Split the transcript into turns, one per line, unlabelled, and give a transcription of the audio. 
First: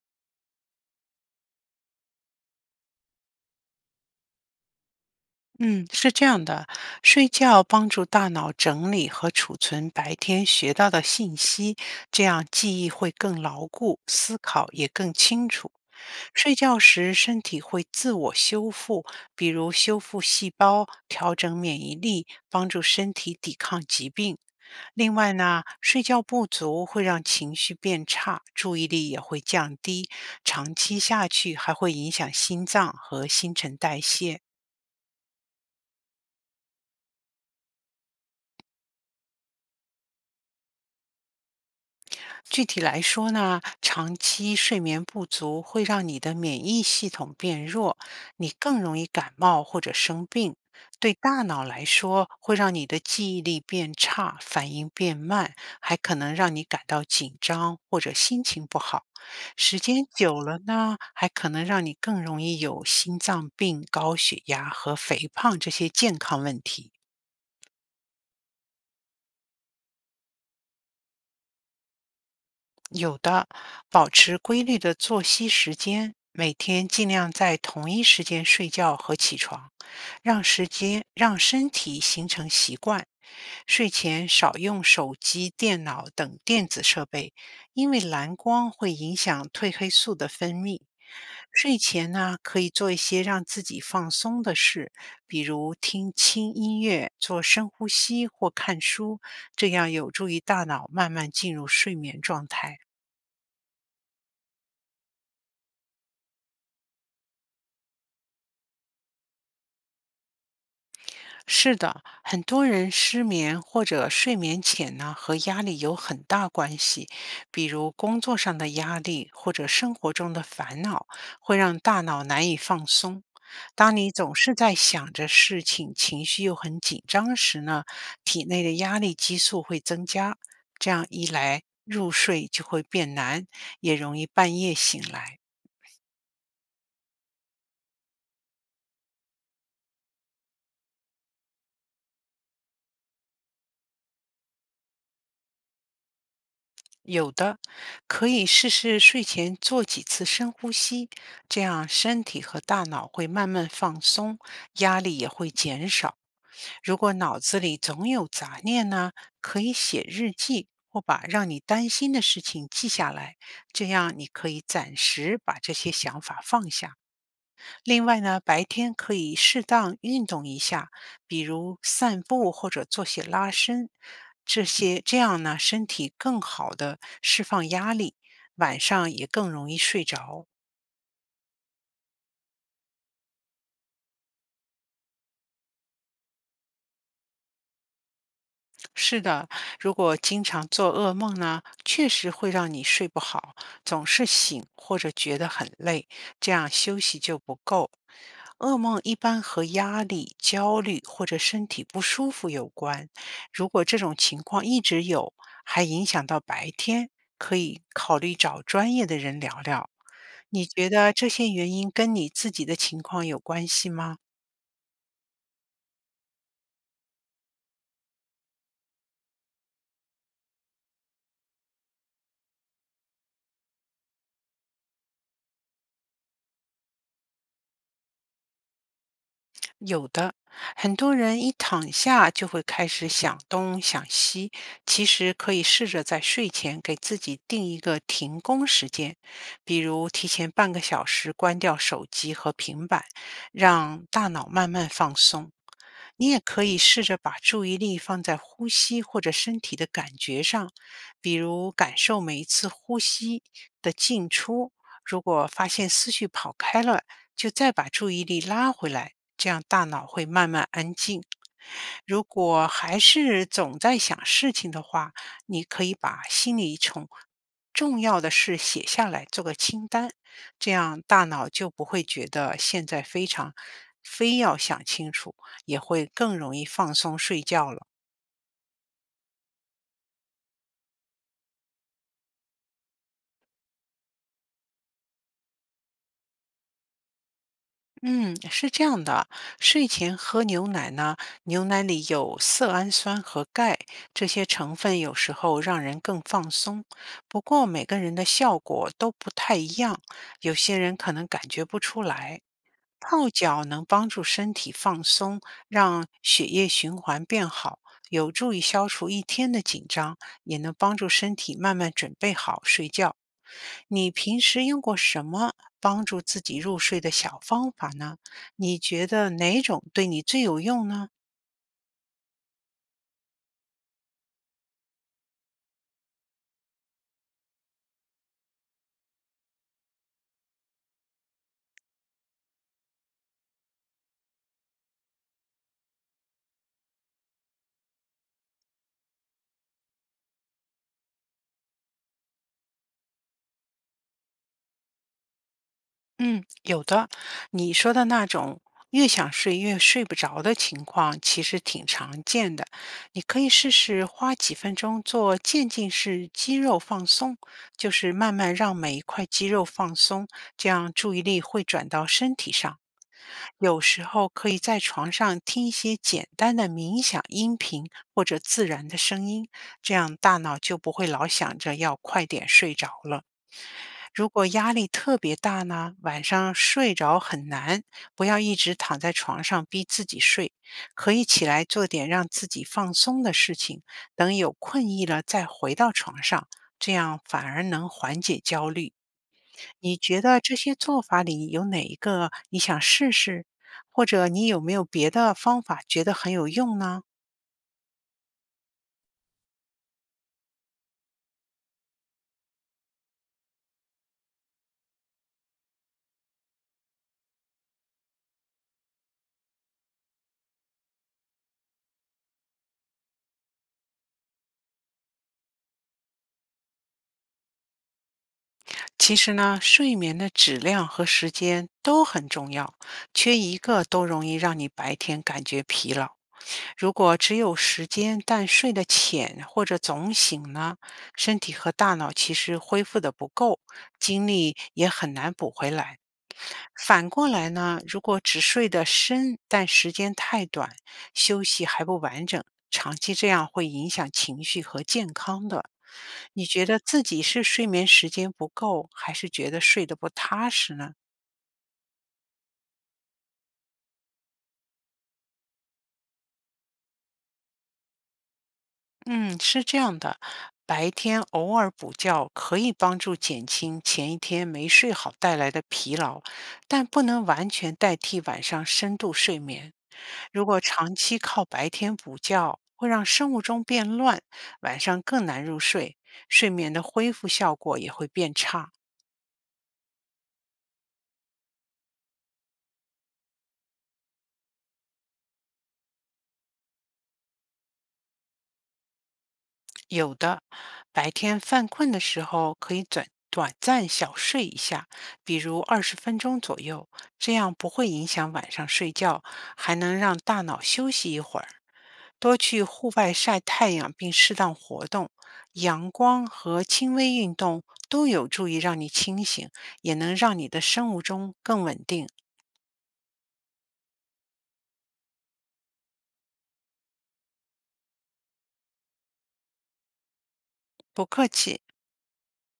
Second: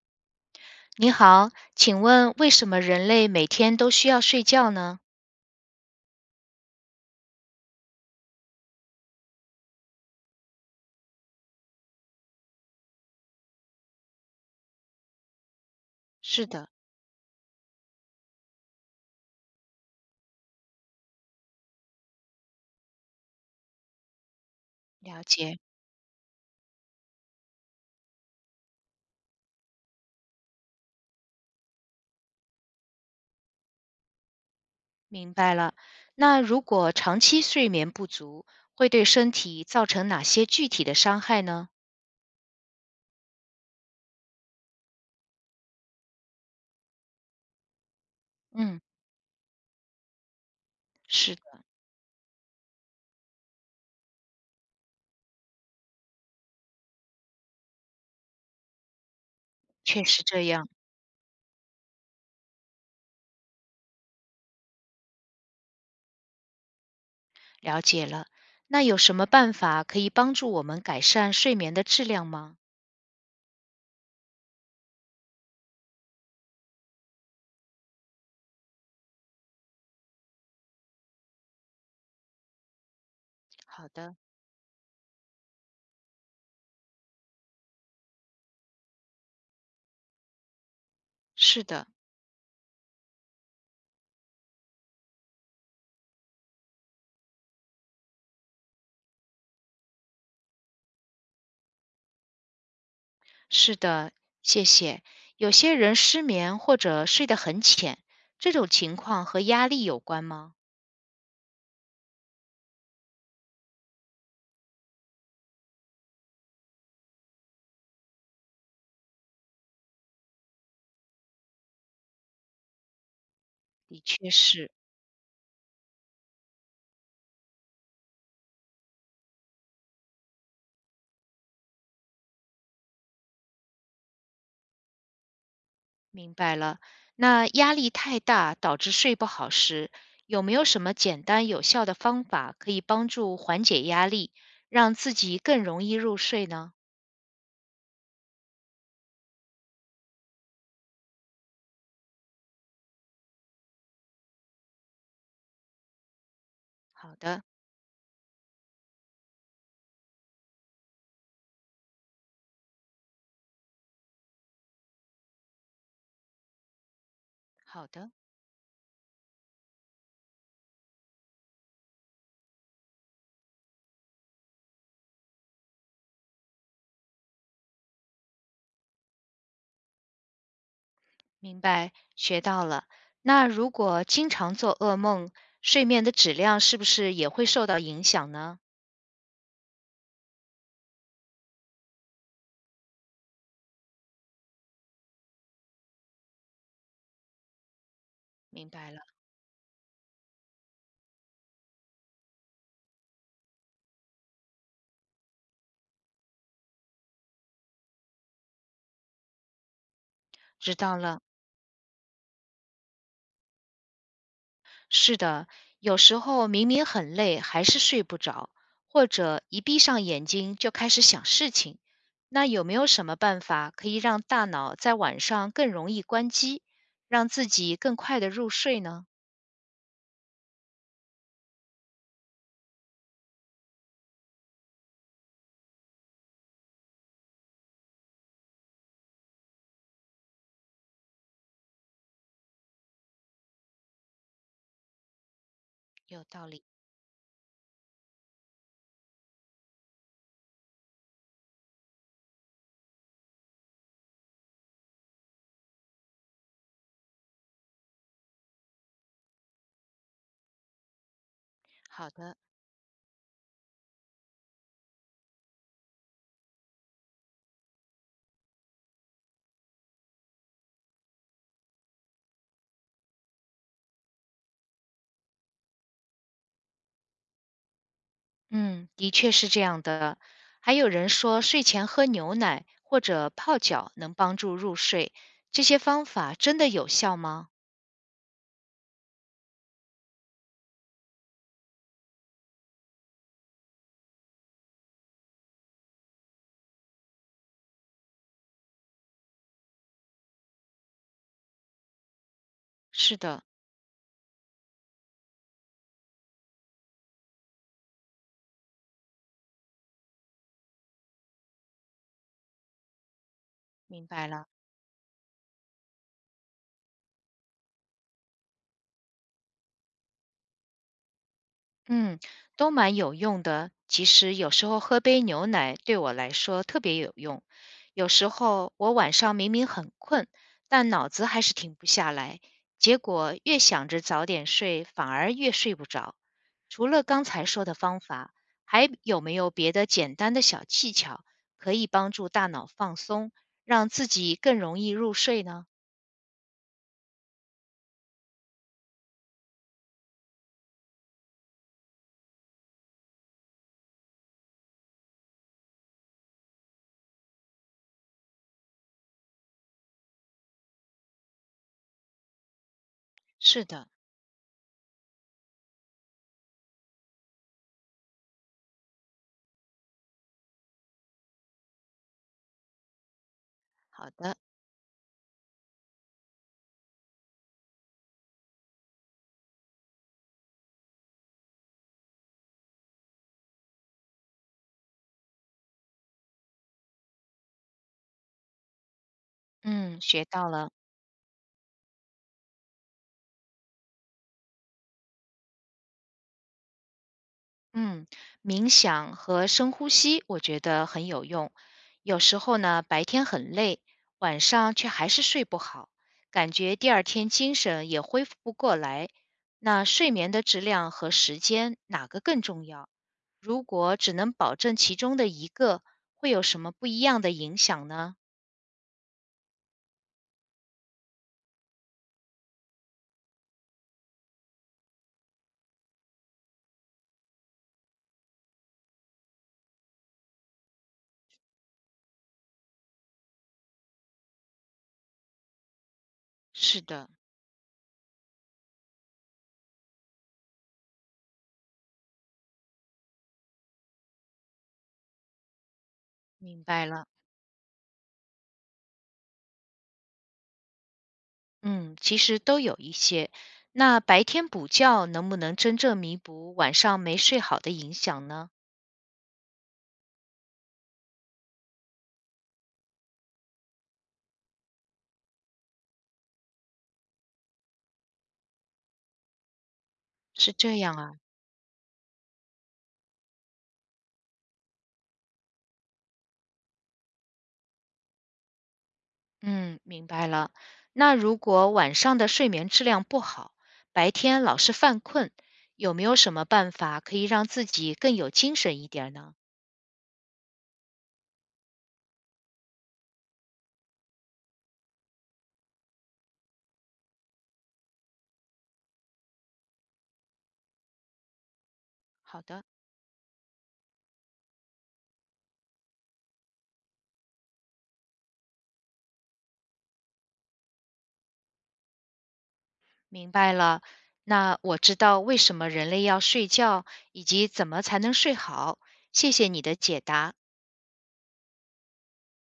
你好，请问为什么人类每天都需要睡觉呢？
嗯，是这样的，睡觉帮助大脑整理和储存白天学到的信息，这样记忆会更牢固，思考也更清楚。
是
睡
的，
觉时，身体会自我修复，比如修复细胞、调整免疫力，帮助身体抵抗疾病。另
了
外
解，
呢，睡觉不足会让情绪变差，注意力也会降低，长期下去还会影响心脏和新陈代谢。
明白了。那如果长期睡眠不足，会对身体造成哪些具体的伤害呢？
具体来说呢，长期睡眠不足会让你的免疫系统变弱，你
嗯，
更容易感冒或者生病。对
是的，
大脑来说，会让你的记忆力变差，反应变慢，还可能让你感到紧张或者心情不好。时
确
间
实
久
这
了
样，
呢，还可能让你更容易有心脏病、高血压和肥胖这些健康问题。
了解了。那有什么办法可以帮助我们改善睡眠的质量吗？
有的，保持规律的作息时间，每天尽量在同一时间睡觉和起床，让时间让身体形成习惯。
好
睡
的，
前少用手机、电脑等电子设备，因为蓝光会影响褪黑素的分泌。
是
睡
的，
前呢，可以做一些让自己放松的事，比如听轻音乐、做深呼吸或看书，这样有助于大脑慢慢进入睡眠状态。
是的，谢谢。有些人失眠或者睡得很浅，这种情况和压力有关吗？
是的，很多人失眠或者睡眠浅呢，和压力有很大关系。比如工作上的压力或者生活中的烦恼，会让大脑难以放松。当
的
你
确
总是
是。
在想着事情，情绪又很紧张时呢，体内的压力激素会增加，这样一来，入睡就会变难，也容易半夜醒来。
明白了。那压力太大导致睡不好时，有没有什么简单有效的方法可以帮助缓解压力，让自己更容易入睡呢？
有的，可以试试睡前做几次深呼吸，这样身体和大脑会慢慢放松，压力也会减少。如果
好
脑
的，
子里总有杂念呢，可以写日记或把让你担心的事情记下来，这样你可以暂时把这些想法放下。
好
另
的，
外呢，白天可以适当运动一下，比如散步或者做些拉伸，这些这样呢，身体更好的释放压力，晚上也更容易睡着。
明白，学到了。那如果经常做噩梦，睡眠的质量是不是也会受到影响呢？
是的，如果经常做噩梦呢，确实会让你睡不好，总是醒或者觉得很累，这样休息就不够。
明
噩
白
梦
了，
一般和压力、焦虑或者身体不舒服有关。如果这种情况一直有，还影响到白天，可以考虑找专业的人聊聊。你
知
觉
道
得
了。
这些原因跟你自己的情况有关系吗？
是的，有时候明明很累，还是睡不着，或者一闭上眼睛就开始想事情。那有没有什么办法可以让大脑在晚上更容易关机，让自己更快的入睡呢？
有的，很多人一躺下就会开始想东想西，其实可以试着在睡前给自己定一个停工时间，比如提前半个小时关掉手机和平板，让大脑慢慢放松。
有
你也
道
可
理。
以试着把注意力放在呼吸或者身体的感觉上，比如感受每一次呼吸的进出，如果发现思绪跑开了，就再把注意力拉回来，这样大脑会慢慢安静。
好
如
的，
果还是总在想事情的话，你可以把心里重要的事写下来，做个清单，这样大脑就不会觉得现在非要想清楚，也会更容易放松睡觉了。
嗯，的确是这样的。还有人说睡前喝牛奶或者泡脚能帮助入睡，这些方法真的有效吗？
嗯，是这样的，睡前喝牛奶呢，牛奶里有色氨酸和钙，这些成分有时候让人更放松。不过每个人的效果都不太一样，有些人可能感觉不出来。
是
泡
的，
脚能帮助身体放松，让血液循环变好，有助于消除一天的紧张，也能帮助身体慢慢准备好睡觉。
明
你
白
平
了。
时用过什么帮助自己入睡的小方法呢？你觉得哪种对你最有用呢？
嗯，都蛮有用的。其实有时候喝杯牛奶对我来说特别有用。有时候我晚上明明很困，但脑子还是停不下来，结果越想着早点睡，反而越睡不着。除了刚才说的方法，还有没有别的简单的小技巧可以帮助大脑放松，让自己更容易入睡呢？
嗯，有的。你说的那种越想睡越睡不着的情况，其实挺常见的。你可以试试花几分钟做渐进式肌肉放松，就是慢慢让每一块肌肉放松，这样注意力会转到身体上。
是
有
的，
时候可以在床上听一些简单的冥想音频或者自然的声音，这样大脑就不会老想着要快点睡着了。
好
如
的，
果压力特别大呢，晚上睡着很难，不要一直躺在床上逼自己睡，可以起来做点让自己放松的事情，等有困意了再回到床上，这样反而能缓解焦虑。你
嗯，
觉
学
得
到
这
了。
些做法里有哪一个你想试试？或者你有没有别的方法觉得很有用呢？
嗯，冥想和深呼吸，我觉得很有用。有时候呢，白天很累，晚上却还是睡不好，感觉第二天精神也恢复不过来。那睡眠的质量和时间哪个更重要？如果只能保证其中的一个，会有什么不一样的影响呢？
其实呢，睡眠的质量和时间都很重要，缺一个都容易让你白天感觉疲劳。如果只有时间但睡得浅或者总醒呢，身体和大脑其实恢复的不够，精力也很难补回来。
是的，
反过来呢，如果只睡得深但时间太短，休息还不完整，长期这样会影响情绪和健康的。你
明
觉得
白
自
了。
己是睡眠时间不够，还是觉得睡得不踏实呢？
嗯，其实都有一些。那白天补觉能不能真正弥补晚上没睡好的影响呢？
嗯，是这样的，白天偶尔补觉可以帮助减轻前一天没睡好带来的疲劳，但不能完全代替晚上深度睡眠。如
是
果
这样
长
啊，
期靠白天补觉，会让生物钟变乱，晚上更难入睡，睡眠的恢复效果也会变差。
嗯，明白了。那如果晚上的睡眠质量不好，白天老是犯困，有没有什么办法可以让自己更有精神一点儿呢？
有的，白天犯困的时候可以短短暂小睡一下，比如20分钟左右，这样不会影响晚上睡觉，还能让大脑休息一会儿。多
好
去
的，
户外晒太阳并适当活动，阳光和轻微运动都有助于让你清醒，也能让你的生物钟更稳定。
明白了。那我知道为什么人类要睡觉，以及怎么才能睡好。谢谢你的解答。
不客气。